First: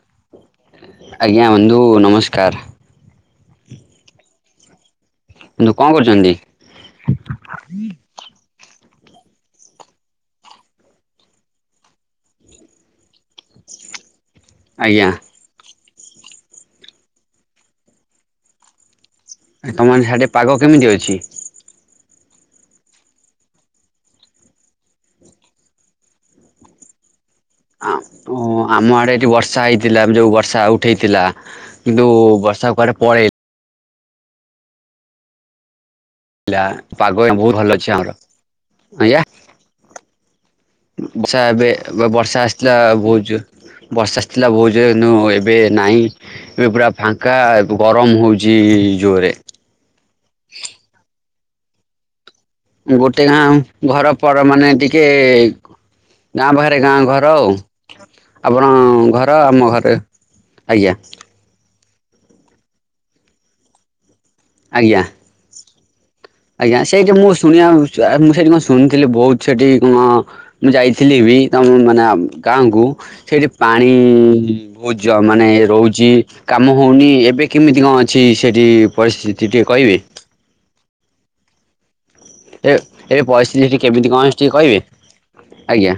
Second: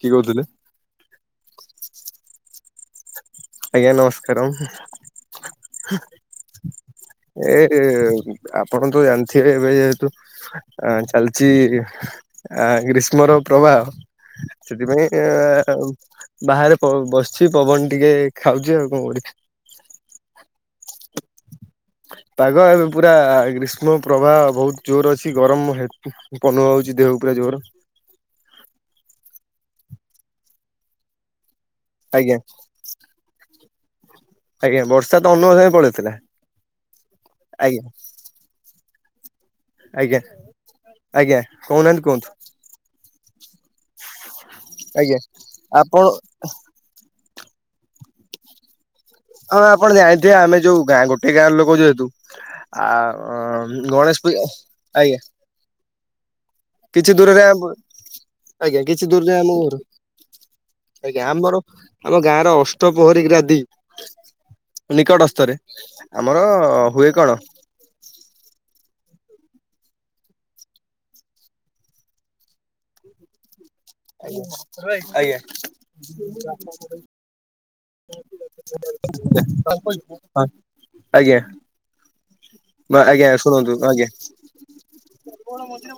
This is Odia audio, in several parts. କିଏ କହୁଥିଲେ? ଆଜ୍ଞା ବନ୍ଧୁ ନମସ୍କାର। ଆଜ୍ଞା ନମସ୍କାରମ। [unintelligible] କଁ କରୁଛନ୍ତି? ଏଇଟି ଆପଣ ତ ଜାଣିଥିବେ ଏବେ ଯେହେତୁ ଅ ଚାଲିଚି ଆ ଗ୍ରୀଷ୍ ଷ୍ମର ପ୍ରବାହ ଆଜ୍ଞା ସେଥିପାଇଁ ଆଉ ବାହାରେ ପ ବସିଛି ପବନ ଟିକେ ଖାଉଚି ଆଉ କଁ କରିବି। ତମର ସିଆଡେ ପାଗ କେମିତି ଅଛି? ପାଗ ଏବେ ପୁରା ଗ୍ରୀଷ୍ମ ପ୍ରବାହ ବହୁତ ଜୋର ଅଛି ଗରମ ହେ ପନ ହଉଚି ଦେହକୁ ପୁରା ଜୋର। ଆଁ ପୁ ଆମ ଆଡେ ଏଠି ବର୍ଷା ହେଇଥିଲା ଯୋଉ ବର୍ଷା ଉଠେଇଥିଲା। କିନ୍ତୁ ଆଜ୍ଞା ବର୍ଷା କୁଆଡ଼େ ପଳେଇ ଆଜ୍ଞା ବର୍ଷା ତ ଅନୁଭବ ସାଙ୍ଗେ ପଳେଇଥିଲା। ଲା ପାଗ ଏଇନା ବହୁତ ଭଲ ଆଜ୍ଞା ଅଛି ଆମର। ଆଜ୍ଞା ଆଜ୍ଞା। ଆଜ୍ଞା ବର୍ଷା ଏବେ କହୁନାହାନ୍ତି କୁହନ୍ତୁ ବର୍ଷା ଆସ ଥିଲା ବହୁତ ଜୋର ବର୍ଷା ଆସିଥିଲା ବହୁତ ଜୋରେ କିନ୍ତୁ ଆଜ୍ଞା ଏବେ ଆପଣ ନାଇଁ ଏବେ ପୁରା ଫା ଙ୍କା ଏ [unintelligible] ଗରମ ହଉଚି ଜୋରେ। ହଁ ଆପଣ ଜାଣିଥିବେ ଆମେ ଯୋଉ ଗାଁ ଗୋଟେ ଗାଁର ଲୋକ ଯେହେତୁ ଗୋଟେ ଗାଁ ଆଉ ଘର ଗଣେଶ ପର ପୂଜା ମାନେ ଟିକେ ଆଜ୍ଞା। ଗାଁ ପାଖରେ ଗାଁ କିଛି ଘର ଦୂରରେ ଆଉ। ଆ ଆପଣ ଆଜ୍ଞା କିଛି ଦୂରରେ ଆମ ଘର। ଆଜ୍ଞା ଆମର ଆମ ଗାଁର ଅଷ୍ଟପୋହରୀ ଗ୍ରାଦି ଆଜ୍ଞା। ନିକଟସ୍ତରେ। ଆଜ୍ଞା ସେଇଠି ମୁଁ ଶୁଣିଆ ମୁଁ ସେଇଠି କଁ ଶୁଣୁଥିଲି ବହୁତ ସେଠି କଁ ମୁଁ ଯାଇଥିଲି ବି ତମ ମାନେ ଗାଁକୁ ସେଇଠି ପାଣି ବହୁତ ଯ ଆଜ୍ଞା। ମାନେ ରହୁଚି କାମ ହଉନି ଏବେ କେମିତି କଁ ଅଛି ସେଠି ପରିସ୍ଥିତି ଟିକେ କହିବେ? ହଁ ଆଜ୍ଞା। ଏ ଏ ଆଜ୍ଞା ଶୁଣନ୍ତୁ ପରିସ୍ଥିତିି ଆଜ୍ଞା କେମିତି କଁ ଅଛି ଟିକେ କହିବେ? ଆଜ୍ଞା।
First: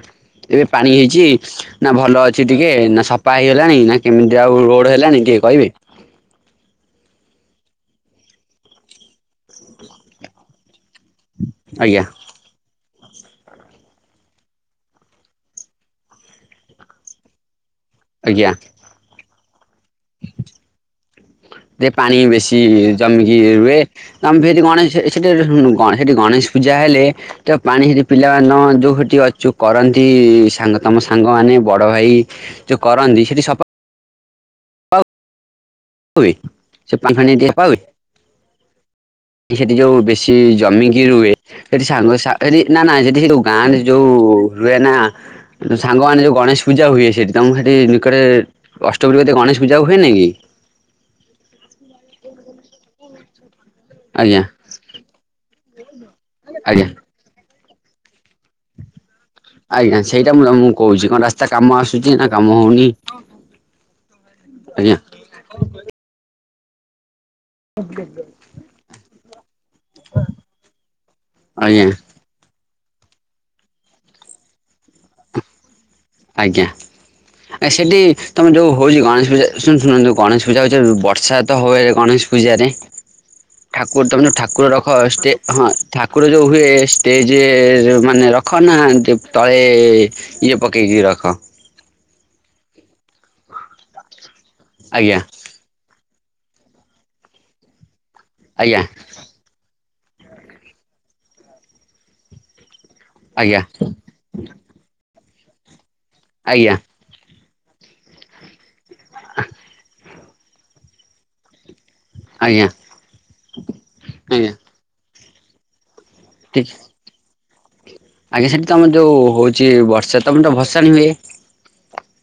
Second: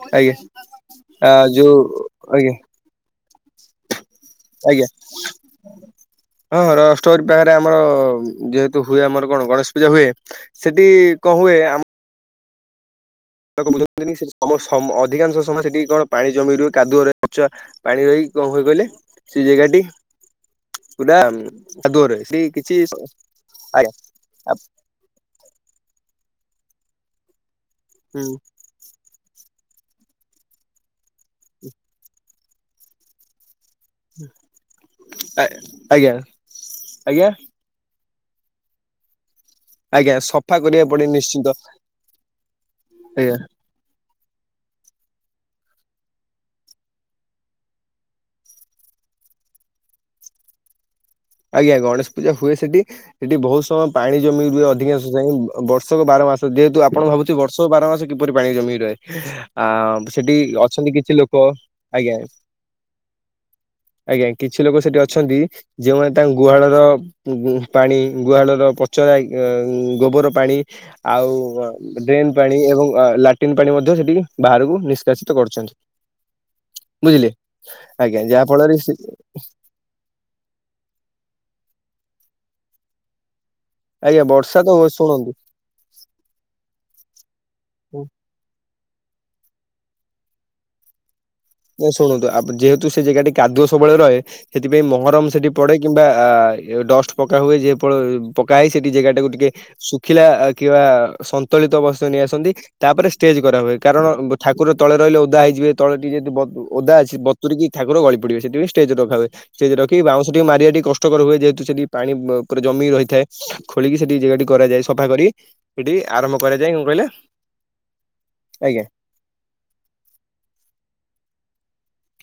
ଏବେ ପାଣି ହେଇଚି, ଆ ଯୋଉ ନା ଭଲ ଅଛି ଆଜ୍ଞା ଟିକେ, ନା ସଫ ପା ହେଇଗଲାଣି ନା କେମିତି ଆଉ ଆଜ୍ଞା ରୋଡ ହେଲାଣି ଟିକେ କହିବେ? ହଁ ହଁ ରଷ୍ଟୋରି ପାଖରେ ଆମର ଯେ ତୁ ହୁଏ ଆମର କଣ ଗଣେଶ ପୂଜା ହୁଏ, ସେଠି କଁ ହୁଏ ଆମ ଆଜ୍ଞା [unintelligible] ଅଧିକାଂଶ ସମୟ ସେଠି କଣ ପାଣି ଜମି ରୁହେ କାଦୁଅ [unintelligible] ପଚା ପାଣି ରହିକି କଁ ଆଜ୍ଞା। ହୁଏ କହିଲେ ସେ ଜେଗାଟି ପୁରା ଯେ କାଦୁଅ ପାଣି ରହେ ସେଠି ବେଶୀ କିଛି ଜମିକି ରୁହେ ଆଜ୍ଞା ତମ [unintelligible] ଗଣେଶ ସେଠି ସେଠି ଗଣେଶ ପୂଜା ହେଲେ ତ ପାଣି ସେଠି ହୁଁ। ପିଲାମାନ ଯୋଉ ସେଠି ଅଛୁ କରନ୍ତି ସାଙ୍ଗ ତମ ସାଙ୍ଗମାନେ ବଡ଼ ଭାଇ ଯୋଉ କରନ୍ତି ସେଠି ସ ହୁଁ [unintelligible] ହୁଏ ସେ ପାଣି ଆଜ୍ଞା ଫାଣି ସେଠି ସଫା ହୁଏ। ସେଠି ଯୋଉ ଆଜ୍ଞା ବେଶୀ ସଫା କରିବାକୁ ଜମିକି ପଡେ ରୁହେ ନିଶ୍ଚିନ୍ତ ସେଠି ସାଙ୍ଗ [unintelligible] ନା ନା ସେଠି ସେ ଆଜ୍ଞା ଯୋଉ ଗାଁରେ ଯୋଉ ହୁଏ ନା ସାଙ୍ଗମାନୋ ଯୋଉ ଗଣେଶ ପୂଜା ହୁଏ ସେଠି ତମକୁ ସେଠି ନିକଟରେ ଅଷ୍ଟ ପ୍ରହରି କତିରେ ଗଣେଶ ପୂଜା ହୁଏ ନି କି? ଆଜ୍ଞା ଗଣେଶ ପୂଜା ହୁଏ। ସେଠ ସେଠି ବହୁତ ପାଣି ଆଜ୍ଞା ଜମି ରୁ ଅଧିକାଂଶ ବର୍ଷକ ବାର ମାସ ଯେହେତୁ ଆଜ୍ଞା ଆପଣ ଭାବୁ ସବୁ ବାର ମାସ କିପରି ପାଣି ଜମି ରହେ। ଆ ଆଜ୍ଞା ସେଇଟା ସେଠି ମୁଁ ତମକୁ ଅଛନ୍ତି କହୁଛି କିଛି କଣ ଲୋକ ରାସ୍ତା କାମ ଆସୁଛି ଆଜ୍ଞା। ନା କାମ ହଉନି ଆଜ୍ଞା କିଛି ଲୋକ ଆଜ୍ଞା ସେଠି ଅଛନ୍ତି ଯୋଉମାନେ ତାଙ୍କ ଗୁହାଳର ଉ ପାଣି ଗୁହାଳର ପଚରା ଗୋବର ପାଣି ଆଉ ଆଜ୍ଞା। ଡ୍ରେନ୍। ପାଣି ଏବଂ ଲାଟିନ୍ ପାଣି ମଧ୍ୟ ସେଠି ବାହାରକୁ ନିଷ୍କାସିତ କରୁଛନ୍ତି। ଆଜ୍ଞା ବୁଝିଲେ ଆ ସେଠି ଆଜ୍ଞା ଯାହା ତୁମେ ଯୋଉ ଫଳରେ ହୋଉଛି ଗଣେଶ ପୂଜା। ଶୁ ଶୁଣନ୍ତୁ ଗଣେଶ ପୂଜା ହଉଛି ବର୍ଷା ତ ହୁଏ ଗଣେଶ ପୂଜାରେ। ଠାକୁର ଆଜ୍ଞା ତମ ଯେ ବର୍ଷା ଠାକୁର ତ ରଖ ଶୁଣନ୍ତୁ ଷ୍ଟେ ହଁ। ଠାକୁର ଯେଉଁ ହୁଏ ଷ୍ଟେଜ ମାନେ ରଖନା ତଳେ ଇଏ ପ ଏଇ ରଖ। ନା ଶୁଣନ୍ତୁ ଯେହେତୁ ସେ ଜାଗାଟି କାଦୁଅ ସବୁବେଳେ ରହେ। ସେଥିପାଇଁ ଆଜ୍ଞା ମହରମ ସେଠି ପଡେ କିମ୍ବା ଡଷ୍ଟ ପକା ହୁଏ ଯେ ପକା ହେଏ ଆଜ୍ଞା ସେଠି ଜାଗା ଟାକୁ ଟିକେ ଖିଲା କିବା ସନ୍ତୁଳିତ ବସ୍ତ ନେଇ ଆସନ୍ତି ତାପରେ ଷ୍ଟେଜ କରା ଆଜ୍ଞା ହୁଏ। କାରଣ ଠାକୁର ତଳେ ରହିଲେ ଓଦା ହେଇଯିବେ ତ ଟିକେ ଯଦି ଆଜ୍ଞା ଓଦା ଅଛି ବତୁରିକି ଠାକୁର ଗଳି ପଡିବେ ସେଠି। ଷ୍ଟେଜ ରଖା ଯାଏ ଷ୍ଟେଜ ରଖି ବାଉଁସ କୁ ମାରିବା ଟିକ କଷ୍ଟକର ହୁଏ। ଯେହେତୁ ସେଠି ପାଣି ପୁରା ଆଜ୍ଞା ଜମି ରହିଥାଏ। ଖୋଳିକି ସେଠି ଜାଗାଟି ଆଜ୍ଞା କରାଯାଏ। ସଫା କରି ସେଠି ଆରମ୍ଭ ଠିକ କରାଯାଏ। କଣ କହିଲେ? ଆଜ୍ଞା ସେଠି ତମର ଯୋଉ ହଉଛି ବର୍ଷା ତମର ତ ଭସାଣି ହୁଏ।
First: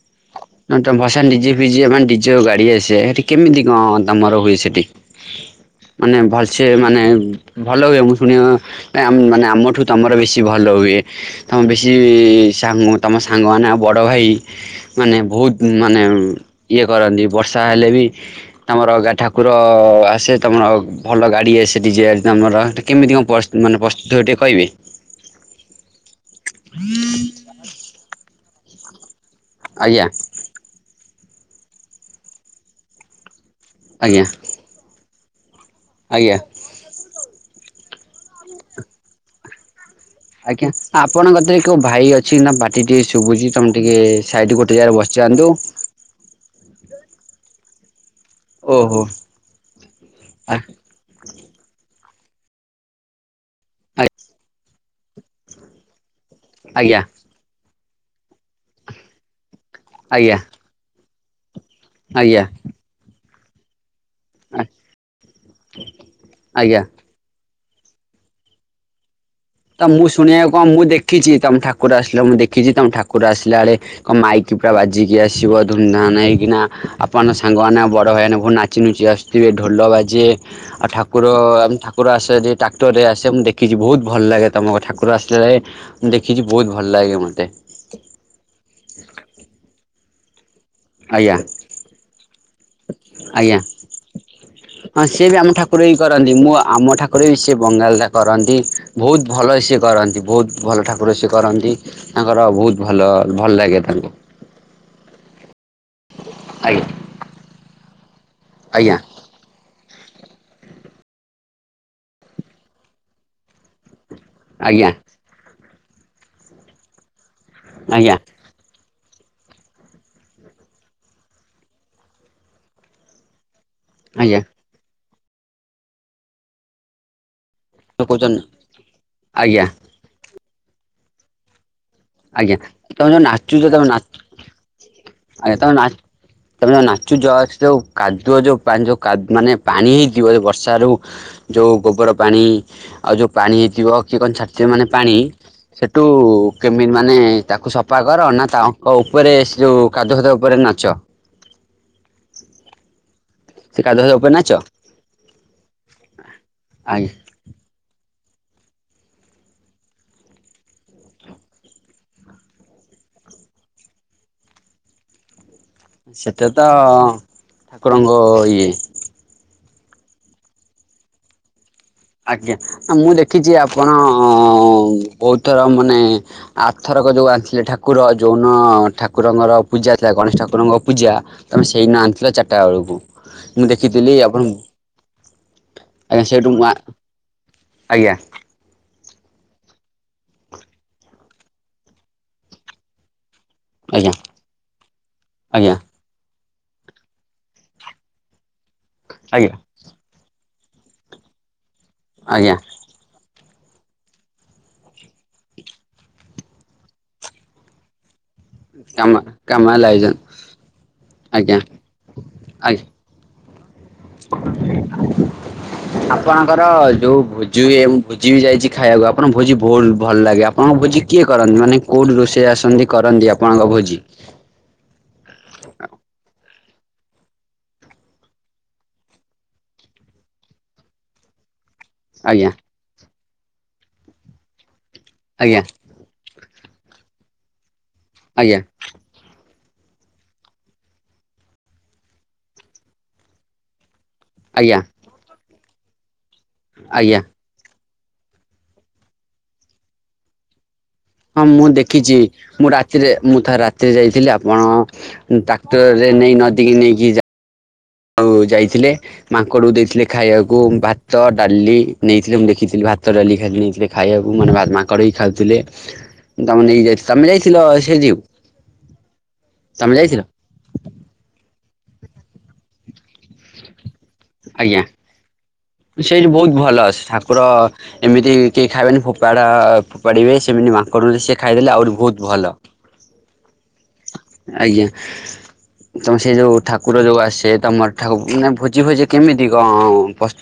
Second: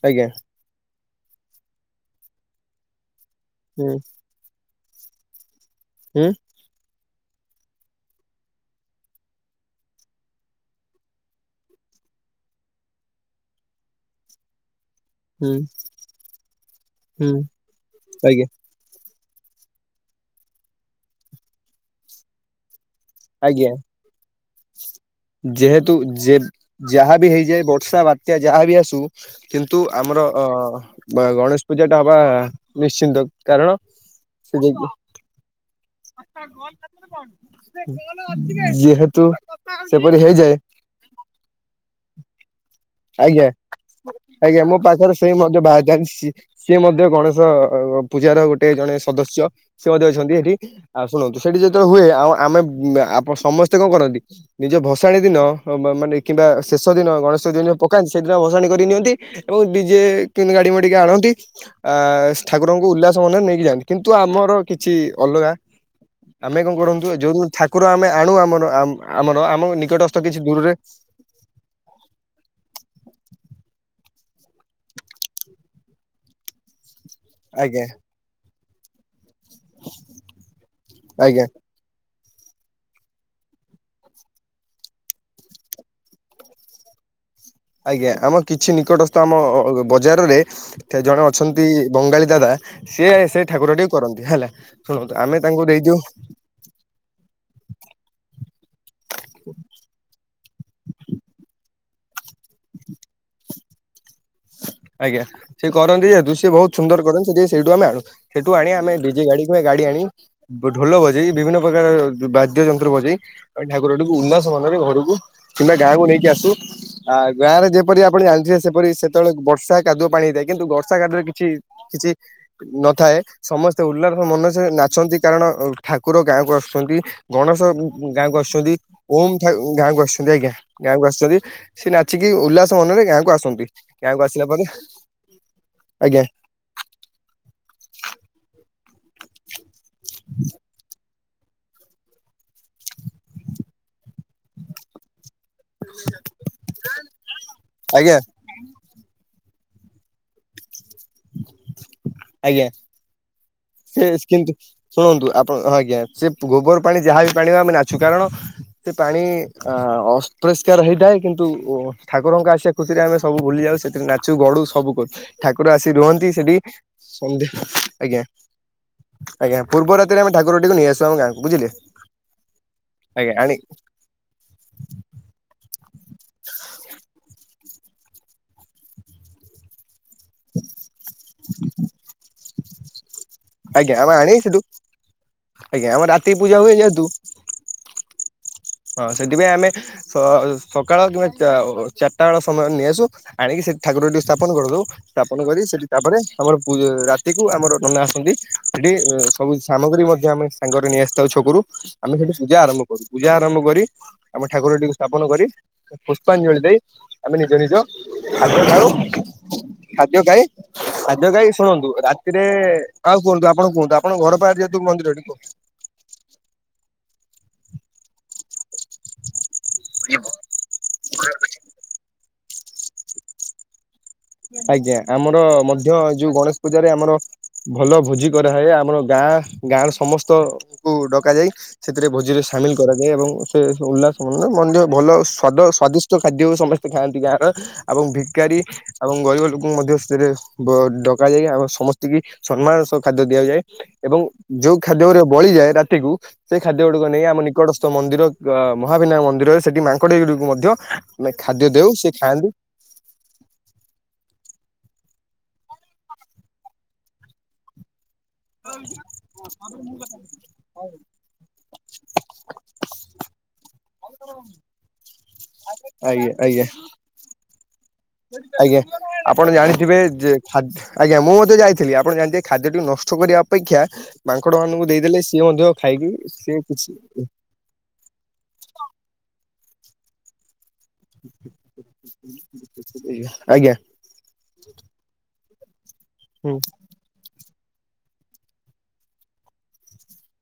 ଆଜ୍ଞା। ନା ତ ଭସାଣି ଡିଜେ ଫିଜେ ମାନେ ଡିଜେ ଆଉ ଗାଡି ଆସିବେ ସେଠି କେମିତି କଣ ହୁଁ ତମର ହୁଏ ସେଠି। ମାନେ ହୁଁ ଭଲ୍ ସେ ମାନେ ଭଲ ହୁଏ ମୁଁ ପୁଣି ମାନେ ଆମଠୁ ତୁମର ବେଶୀ ଭଲ ହୁଏ। ତମ ବେଶୀ ସାଙ୍ଗ ତମ ସାଙ୍ଗମାନେ ବଡ଼ ଭାଇ। ମାନେ ହୁଁ ବହୁତ ମାନେ ଇଏ କରନ୍ତି। ହୁଁ ବର୍ଷା ହେଲେ ବି ଆଜ୍ଞା ତମର ଠାକୁର ଆସେ ତମର ଭଲ ଗାଡି ଆସେ ସେଠି ଯେ ତମର। କେମିତି କଣ ଆଜ୍ଞା। ମାନେ ପ୍ରସ୍ତୁତ ହୁଏ ଟିକେ କିହିବେ? ଯେହେତୁ ଯାହାବି ହେଇଯାଏ ବର୍ଷା ବାତ୍ୟା ଯାହାବି ଆସୁ କିନ୍ତୁ ଆଜ୍ଞା ଆମର ଅ ଗଣେଶ ପୂଜା ଟା ହବା ନିଶ୍ଚିନ୍ତ। କାରଣ ଆଜ୍ଞା ସେ ଯୋଉ ଆଜ୍ଞା। ଯେହେତୁ ସେପରି ହେଇଯାଏ ଆଜ୍ଞା ଆପଣଙ୍କତିରେ କୋଉ ଭାଇ ଅଛି। ଛି ନା ପାଟି ଟିକେ ଆଜ୍ଞା। ଶୁଭୁଛି ତମେ ଟିକେ ସାଇଟ ଆଜ୍ଞା ମୋ ଗୋଟେ ଜାଗାରେ ପାଖରେ ବସି ସେଇ ଯାଆନ୍ତୁ। ମଧ୍ୟ ବା ସିଏ ମଧ୍ୟ ଗଣେଶ ପୂଜାର ଗୋଟେ ଜଣେ ଓହୋ ସଦସ୍ୟ। ସେ ମଧ୍ୟ ଅଛନ୍ତି ସେଠି ଆଜ୍ଞା ଆଉ ଶୁଣନ୍ତୁ ସେଠି ଯେତେବେଳେ ହୁଏ। ଆଉ ଆମେ ପ ସମସ୍ତେ କଣ କରନ୍ତି ନିଜ ଭସାଣି ଦିନ ମାନେ କିମ୍ବା ଶେଷ ଆଜ୍ଞା ଦିନ ଗଣେଶ ପକାନ୍ତି ସେଦିନ ଭସାଣି କରି ନିଅନ୍ତି। ଏବଂ ଡିଜେ କେ ଗାଡି ମଡିକି ଆଣନ୍ତି। ଆ ଆଜ୍ଞା ଠାକୁ ଠାକୁର ରଙ୍କୁ ଉଲ୍ଲାସ ମନ ନେଇକି ଯାଆନ୍ତି। କିନ୍ତୁ ଆମର କିଛି ଅଲଗା ଆମେ କଣ ଆଜ୍ଞା। କରନ୍ତୁ ଯୋଉ ଠାକୁର ଆମେ ଆଣୁ ଆମ ଆମର ଆମ ତ ମୁଁ ନିକଟସ୍ଥ କିଛି ଶୁଣିବାକୁ କଣ ଦୂରରେ ମୁଁ ଦେଖିଛି ତମ ଠାକୁର ଆସିଲା ମୁଁ ଦେଖିଛି ତମ ଠାକୁ ଆସିଲା ବେଳେ କଣ ମାଇକି ପୁରା ବାଜିକି ଆସିବ ଧୁମଧାମ ହେଇକିନା। ବାନଙ୍କ ସାଙ୍ଗମାନେ ଆଜ୍ଞା ବଡ଼ ଭାଇମାନେ ବହୁତ ନାଚି ନୁଚି ଆସିଥିବେ ଢୋଲ ବାଜେ ଆଉ ଆଜ୍ଞା। ଠାକୁର ଆସେ ଟ୍ରାକ୍ଟର ରେ ଆସେ ମୁଁ ଦେଖିଛି ବହୁତ ଭଲ ଲାଗେ ତୁମ ଠାକୁର ଆସିଲା ବେଳେ ମୁଁ ଦେଖିଛି ବହୁତ ଭଲ ଲାଗେ ମୋତେ। ଆଜ୍ଞା ଆମ କିଛି ନିକଟସ୍ଥ ଆମ ବଜାରରେ ଜଣେ ଆଜ୍ଞା ଅଛନ୍ତି ବଙ୍ଗାଳୀ ଦାଦା ସିଏ ସେଇ ଆଜ୍ଞା ଠାକୁରଟି କରନ୍ତି ହେଲା। ଶୁଣନ୍ତୁ ଆମେ ତାଙ୍କୁ ଦେଇଦଉ ଯେ ମୁଁ ଆମ ଠା କରଇ ସେ ବି ବଙ୍ଗାଳୀ ଦାଦା କରନ୍ତି। ବହୁତ ଭଲ ସିଏ କରନ୍ତି। ବହୁତ ଭଲ ଠାକୁର ସିଏ କରନ୍ତି। ତାଙ୍କର ବହୁତ ଭଲ ଭଲ ଲାଗେ ତାଙ୍କୁ। ଆଜ୍ଞା ସିଏ କରନ୍ତି ଯେହେତୁ ସିଏ ବହୁତ ଆଜ୍ଞା ସୁନ୍ଦର କରନ୍ତି ସେଥିପାଇଁ ସେଇଠୁ ଆମେ ଆଣୁ। ସେଠୁ ଆଣିଆ ଆମେ ଆଜ୍ଞା ଡି ଜେ ଗାଡ଼ି। ଗାଡ଼ି ଆଣି ବ ଢୋଲ ବଜେଇ ବିଭିନ୍ନ ପ୍ରକାର ବାଦ୍ୟ ଯନ୍ତ୍ର ବଜେଇ ଅ ଠାକୁରଟିକୁ ଉନସ ମନରେ ଆଜ୍ଞା ଘରକୁ କିମ୍ବା ଗାଁକୁ ନେଇକି ଆସୁ ଆ ଗାଁ ରେ ଯେପରି ଆଜ୍ଞା ଆପଣ ଜାଣିଥିବେ ସେପରି ସେ ଯେତେବେଳେ ବର୍ଷା କାଦୁଅ ପାଣି ହେଇଥାଏ କିନ୍ତୁ ବର୍ଷା କାଦୁଅରେ କିଛି କିଛି ନ ଥାଏ ସମସ୍ତେ ଉଲ୍ଲାସ ଆଜ୍ଞା ମନ ଇଚ୍ଛା ନାଚନ୍ତି କାରଣ ଅ ଠାକୁର ଗାଁକୁ ଆସୁଛନ୍ତି ଗଣେଶ ଉଁ ଉଁ ଗାଁକୁ କହୁଛନ୍ତି ଆସୁଛନ୍ତି ଓମ୍ ଠା ଆଜ୍ଞା ଉ ଗାଁ କୁ ଆସୁଛନ୍ତି ଆଜ୍ଞା ଗାଁକୁ ଆସୁଛନ୍ତି ସେ ନା ଚିକି କି ଉଲ୍ଲାସ ମନରେ ତମେ ଯୋଉ ଗାଁକୁ ନାଚୁଛ ଆସନ୍ତି। ତମେ ଆଜ୍ଞା ନାଚ ଗାଁକୁ ଆସିଲା ପରେ ତମେ ନା ଆଜ୍ଞା ତମେ ନାଚୁଛ ସେ ଯୋଉ କାଦୁଅ ଯୋଉ ପା ଯୋଉ କା ମାନେ ପାଣି ହେଇଥିବ ଏ ବର୍ଷା ରୁ। ଯଉ ଗୋବର ପାଣି ଆଉ ଯଉ ପାଣି ହେଇଥିବ କିଏ କଣ ଛାଡ଼ିଥିବ ମାନେ ପାଣି। ସେଠୁ କେମିତି ମାନେ ତାକୁ ସଫା ଆଜ୍ଞା କର ନା ତାଙ୍କ ଉପରେ ସେ ଯୋଉ କାଦୁଅ ଖତ ଉପରେ ନାଚ। ଆଜ୍ଞା। କାଦୁଅ ସେ ଫାଦୁଅ ଉପରେ ନାଚ କିନ୍ତୁ ଶୁଣନ୍ତୁ ଆପଣ ହଁ ଆଜ୍ଞା ସେ ଗୋବର ପାଣି ଆଜ୍ଞା ଯାହା ବି ପାଣିରେ ଆମେ ନାଚୁ କାରଣ। ସେ ପାଣି ଆ ଅସପରିଷ୍କାର ହେଇଥାଏ କିନ୍ତୁ ଉଁ ଠାକୁରଙ୍କ ଆସି ଖୁସି ରେ ଆମେ ସବୁ ଭୁଲି ଯାଉ ସେଥିରେ ନାଚୁ ଗଡ଼ୁ ସବୁ କରୁ ଠାକୁର ଆସ ରୁହନ୍ତି ସେଟା ସେଠି ତ ସନ୍ଧ୍ୟା ଠାକୁରଙ୍କ ଆଜ୍ଞା। ଇଏ ଆଜ୍ଞା ପୂର୍ବ ରାତିରେ ଆମେ ଠାକୁର ଟିକୁ ନେଇ ଆସୁ ଆମ ଗାଁକୁ ବୁଝିଲେ? ଆଜ୍ଞା ଆ ମୁଁ ଆଜ୍ଞା ଦେଖିଛି ଆଣି ଆପଣ। ଉଁ ବହୁତ ଥର ମାନେ ଆରଥରକ ଯୋଉ ଆଣିଥିଲେ ଠାକୁର ଯୋଉ ଦିନ ଠାକୁରଙ୍କର। ପୂଜା ଥିଲା ଗଣେଶ ଠାକୁରଙ୍କ ପୂଜା ତମେ ସେଇଦିନ ଆଣିଥିଲ ଚାରିଟା ବେଳକୁ। ମୁଁ ଆଜ୍ଞା ଆମେ ଦେଖିଥିଲି ଆଣି ଆପଣ ସେଠୁ ଆମ ଆଜ୍ଞା ରାତି ସେଇଠୁ ପୂଜା ମୁଁ ଆ ହୁଏ ଯେହେତୁ ଆଜ୍ଞା। ହଁ ସେଥିପାଇଁ ଆମେ ସ-ସକାଳ କିମ୍ବା ଚା ଅ ଚାରଟା ବେଳ ସମୟ ନେଇ ଆସୁ। ଆଣିକି ସେଠି ଠାକୁର ଆଜ୍ଞା ଟି କୁ ସ୍ଥା ପନ କରିଦଉ ସ୍ଥାପନ କରି ଆଜ୍ଞା ସେଠି ତାପରେ ଆମର ଇଏ ରାତିକୁ ଆମର ନନା ଆସନ୍ତି। ସେଠି ଅ ସବୁ ଆଜ୍ଞା ସାମଗ୍ରୀ ମଧ୍ୟ ଆମେ ସାଙ୍ଗରେ ନେଇ ଆସିଥାଉ ଛକରୁ ଆମେ ସେଠି ଆଜ୍ଞା ପୂଜା ଆରମ୍ଭ କରୁ ପୂଜା। ଆରମ୍ଭ କରି ଆମେ ଠାକୁରଟିକୁ ସ୍ଥାପନ କରି ଉ ପୁଷ୍ପାଞ୍ଜଳି ଦେଇ ଆମେ ନିଜ ନିଜ। ଖାଦ୍ୟ ଖାଉ। କାମ କାମ ଖାଦ୍ୟ ଲାଗିଛନ୍ତି ଖାଇ ଖାଦ୍ୟ ଖାଇ ଆଜ୍ଞା ଶୁଣନ୍ତୁ ରାତିରେ। ଆଜ୍ଞା ଆଉ କୁହନ୍ତୁ ଆପଣ କୁହନ୍ତୁ ଆପଣଙ୍କ ଘର ପାଖରେ ଯେହେତୁ ମନ୍ଦିରଟି କୁହ। ଆପଣଙ୍କର ଯୋଉ ଭୋଜି ହୁଏ ମୁଁ ଭୋଜି ବି ଯାଇଛି ଖାଇବାକୁ ଆପଣଙ୍କ ଭୋଜି ବହୁତ ଭଲ ଲାଗେ ଆ ଆପଣଙ୍କ ଭୋଜି କିଏ କରନ୍ତି ମାନେ କୋଉଠୁ ରୋଷେଇୟା ଆସନ୍ତି କରନ୍ତି ଆପଣଙ୍କ ଭୋଜି? ଆଜ୍ଞା ଆମର ମଧ୍ୟ ଯୋଉ ଗଣେଶ ପୂଜାରେ ଆମର। ଭଲ ଭୋଜି କରାହୁଏ ଆମର ଗାଁ ଗାଁ ର ସମସ୍ତଙ୍କୁ ଡକା ଯାଇ। ସେଥିରେ ଭୋଜିରେ ଆଜ୍ଞା ସାମିଲ କରାଯାଏ ଏବଂ ସେ ଉଲ୍ଲାସ ମନ୍ ମଧ୍ୟ ଭଲ ସ୍ଵାଦ ଆଜ୍ଞା ସ୍ଵାଦି ଖାଦ୍ୟକୁ ସମସ୍ତେ ଖାଆନ୍ତି ଗାଁର ଏବଂ ଆଜ୍ଞା ଭିକାରୀ। ଏବଂ ଗରିବ ଲୋକଙ୍କୁ ମଧ୍ୟ ସେଥିରେ ବ ଡକାଯାଇ ଆମ ସମସ୍ତିକି ସନ୍ମାନର ସହ ଖାଦ୍ୟ ଦିଆଯାଏ। ଏବଂ ଯୋଉ ଆଜ୍ଞା ଖାଦ୍ୟ ଗୁଡ଼ିକ ବଳିଯାଏ ରାତିକୁ ସେଇ ଖାଦ୍ୟ ଗୁଡ଼ିକ ଆଜ୍ଞା ନେଇ ଆମ ନିକଟ ମନ୍ଦିର ଆ ମହାବିନାୟକ ମନ୍ଦିରରେ ସେଠି ମାଙ୍କଡ ଗୁଡ଼ିକୁ ମଧ୍ୟ। ହଁ ଖାଦ୍ୟ ମୁଁ ଦେଉ ସେ ଦେଖିଛି ଖାଆନ୍ତି ମୁଁ ରା ରାତିରେ ମୁଁ ଥରେ ରାତିରେ ଯାଇଥିଲି ଆପଣ ଉଁ ଟ୍ରାକ୍ଟରରେ ନେଇ ନଦୀକି ନେଇକି ଯା ଆଉ ଯାଇଥିଲେ। ମାଙ୍କଡ କୁ ଦେଇଥିଲେ ଖାଇବାକୁ ଭାତ, ଡାଲି ନେଇଥିଲେ ମୁଁ ଦେଖିଥିଲି ଭାତ, ଡାଲି ଖାଲି ନେଇଥିଲେ। ଖାଇବାକୁ ମାନେ ମା-ମାଙ୍କଡ଼ ବି ଖାଉଥିଲେ। ଆଜ୍ଞା ତମେ ଆଜ୍ଞା। ନେଇକି ଯାଇ ତମେ ଯାଇଥିଲ ସେଇ ଠିକୁ। ଆଜ୍ଞା ଆପଣ ଜାଣିଥିବେ ଯେ ଆଜ୍ଞା ମୁଁ ମଧ୍ୟ ଯାଇଥିଲି ଆପଣ ଜାଣିଥିବେ ଖାଦ୍ୟଟି ନଷ୍ଟ କରିବା ଅପେକ୍ଷା ମାଙ୍କଡ ଆଜ୍ଞା ମାନଙ୍କୁ ଦେଇଦେଲେ ସିଏ ମଧ୍ୟ ଖାଇକି ସିଏ କିଛି ତ। ଏମିତି କେହି ଖାଇବେନି ଫୋପାଡ଼ା ଫୋପାଡ଼ିବେ ସେମିତି ମା ଙ୍କଡ ସିଏ ଖାଇଦେଲେ ଆହୁରି ବହୁତ ଭଲ। ଆଜ୍ଞା ଆଜ୍ଞା ତମ ସେ ଯୋଉ ହୁଁ ଠା କୁର ଯୋଉ ଆସିବେ ତ ମଠାକୁ ମାନେ ଭୋଜି ଭୋଜି କେମିତି କଣ?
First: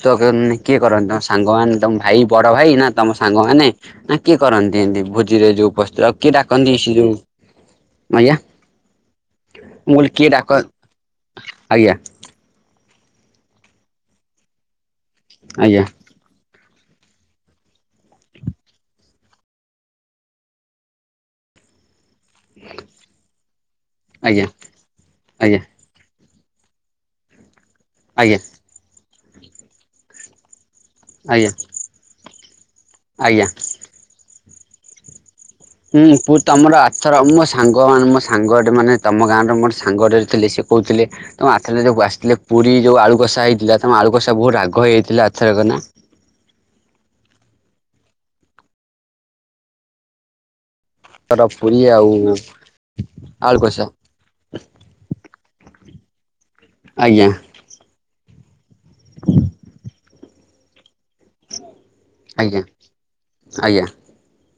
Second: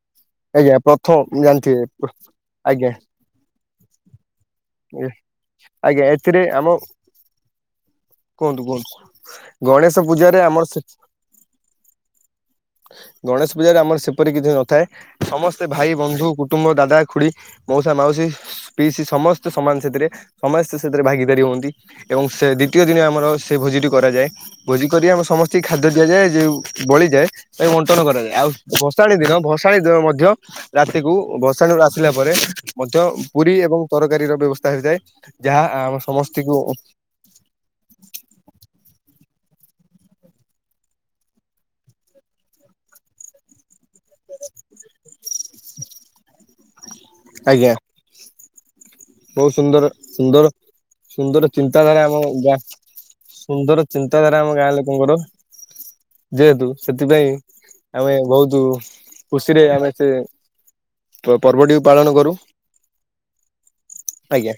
ତ ଆଜ୍ଞା କିଏ କରନ୍ତି ତମ ପ୍ରଥମ ସାଙ୍ଗମାନେ ତମ ଜାଣିଥିବେ ଭାଇ ବଡ ଭାଇ ନା ଆଜ୍ଞା ତମ ସାଙ୍ଗମାନେ ନା କିଏ କରନ୍ତି ଏମିତି ଭୋଜିରେ ଯୋଉ ଆଜ୍ଞା ପସ୍ତ କିଏ ଏଥିରେ ଆମ ଡାକନ୍ତି ଯୋଉ ଆଜ୍ଞା କୁହନ୍ତୁ କୁହନ୍ତୁ ମୁଁ ଗଣେଶ କହିଲି କିଏ ପୂଜାରେ ଡାକ ଆମର ସେ ଆଜ୍ଞା। ଗଣେଶ ପୂଜାରେ ଆମର ସେପରି କିଛି ନଥାଏ ସମସ୍ତେ ଆଜ୍ଞା ଭାଇ ବନ୍ଧୁ କୁ କୁଟୁମ୍ବ ଦାଦା ଖୁଡି ମଉସା ମାଉସୀ ପିଇସି ସମସ୍ତେ ସମାନ ସେଥିରେ ସମସ୍ତେ ସେଥିରେ ଭାଗିଦାରୀ ହୁଅନ୍ତି। ଏବଂ ସେ ଦ୍ଵିତୀୟ ଦିନ ଆମର ସେ ଭୋଜିଟି କରାଯାଏ ଆଜ୍ଞା ଭୋଜି କରି ଆମେ ସମସ୍ତେ ଆଜ୍ଞା ଖା ମଧ୍ୟ ଦିଆଯାଏ ଯେଉଁ ବଳିଯାଏ ତାକୁ ବଣ୍ଟନ କରାଯାଏ ଆଜ୍ଞା ଆଉ ଭଷାଳୀ ଦିନ ଭଷାଣି ଦିନ ମଧ୍ୟ ରାତିକୁ ଆଜ୍ଞା ଭସାଣିରୁ ଆସିଲା ପରେ ମଧ୍ୟ ଆଜ୍ଞା ପୁରୀ ଏବଂ ତରକାରୀର ବ୍ୟବସ୍ଥା ହେଇଥାଏ। ଯାହା ଆମେ ସମସ୍ତିଙ୍କୁ ଥର ମୋ ସାଙ୍ଗମାନେ ମୋ ସାଙ୍ଗଟେ ମାନେ ତମ ଗାଁର ମୋର ସାଙ୍ଗଟେ ଥିଲେ ସେ କହୁଥିଲେ? ତମ ଆରଥର ଯୋଉ ଆସିଥିଲା ପୁରୀ ଯୋଉ ଆଳୁକଷା ହେଇଥିଲା ତମ ଆଳୁ କଷା ବହୁତ ରାଗ ହେଇଯାଇଥିଲା ଆରଥରକନା। ଆଜ୍ଞା। ବହୁତ ସୁନ୍ଦର ସୁନ୍ଦର ସୁନ୍ଦର ପୁରୀ ଚିନ୍ତାଧାରା ଆଉ ଆମ ଗ ଆଳୁ କଷା ସୁନ୍ଦରଚିତା ଚିନ୍ତାଧାରା ଆମ ଗାଁ ଲୋକଙ୍କର ଯେହେତୁ ଆଜ୍ଞା ସେଥିପାଇଁ ଆମେ ବହୁତ ଖୁସିରେ ଆମେ ସେ ପର୍ବଟିକୁ ପାଳନ କରୁ। ଆଜ୍ଞା ଆଜ୍ଞା। ଆଜ୍ଞା।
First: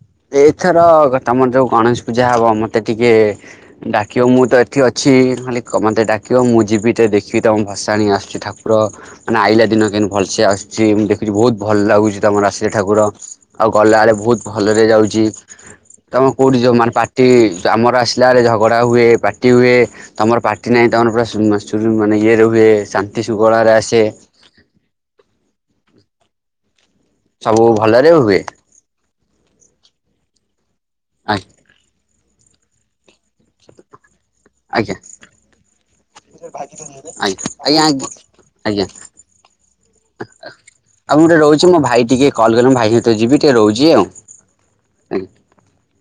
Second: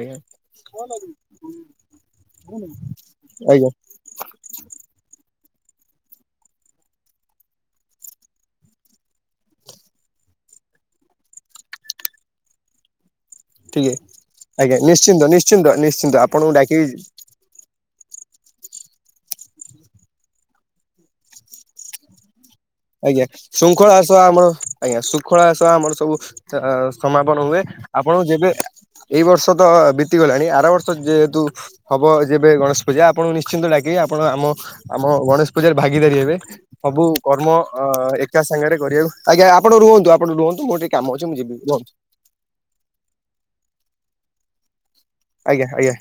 ଆଜ୍ଞା ଏଇଥର ତମର ଯୋଉ ଗଣେଶ ପୂଜା ହବ ମତେ ଟିକେ ଆଜ୍ଞା ଡାକିବ ମୁଁ ତ ଏଠି ଅଛି ଖାଲି ମୋତେ ଡାକିବ ମୁଁ ଯିବି ଟିକେ ଦେଖିବି ତମ ଭସାଣି ଆସୁଛି ଠାକୁର ମାନେ ଆଇଲା ଦିନ କେମତି ଭଲସେ ଆସଛି ଦେଖୁଛି ବହୁତ ଭଲ ଲାଗୁଛି ତମର ଆସିଲେ ଠାକୁର। ଆଉ ଠିକ ଗଲାବେଳେ ବହୁତ ଆଜ୍ଞା ଭଲରେ ନିଶ୍ଚିନ୍ତ ଯାଉଛି ନିଶ୍ଚିନ୍ତ ନିଶ୍ଚିନ୍ତ ତମ ଆପଣଙ୍କୁ କୋଉଠି ଯିବ ଡାକିବି ମାନେ ପା ପାଟି ଆମର ଆସିଲାବେଳେ ଝଗଡ଼ା ହୁଏ ପାଟି ହୁଏ। ତମର ପାଟି ନାହିଁ ତମର ପୁରା ମାନେ ଇଏରେ ହୁଏ। ଶାନ୍ତି ଆଜ୍ଞା ଶୃଙ୍ଖଳାରେ ଶୃଙ୍ଖଳା ଆସେ ସହ ଆମର ଆଜ୍ଞା ଶୃଖଳା ସହ ଆମର ସବୁ ସମାପନ ହୁଏ ସବୁ ଭଲରେ ଆପଣ ହୁଏ ଯେବେ ଏଇ ବର୍ଷ ତ ବିତିଗଲାଣି ଆର ବର୍ଷ ଯେହେତୁ ଆଜ୍ଞା ହବ ଯେବେ ଗଣେଶ ପୂଜା ଆପଣ ନିଶ୍ଚିନ୍ତ ଡାକିବେ ଆପଣ ଆମ ଆଜ୍ଞା ଆମ ଗଣେଶ ପୂଜାରେ ଭାଗିଦାରୀ ହେବେ ସବୁ ଆଜ୍ଞା କର୍ମ ଆଜ୍ଞା ଆଜ୍ଞା ହଁ ଏକା ସାଙ୍ଗରେ ଆଜ୍ଞା କରିବୁ ଆଜ୍ଞା ଆପଣ ରୁହନ୍ତୁ ଆପଣ ରୁହନ୍ତୁ ମୋର ଟିକେ ଆଉ କାମ ଅଛି ମୁଁ ଗୋଟେ ଯିବି ରହୁଛି ମୋ ରୁହନ୍ତୁ। ଭାଇ ଟିକେ କଲ୍ କଲ ଭାଇ ହିଁତ ଯିବିି ଟିକେ ରହୁଛି ଆଉ ଆଜ୍ଞା ଆଜ୍ଞା।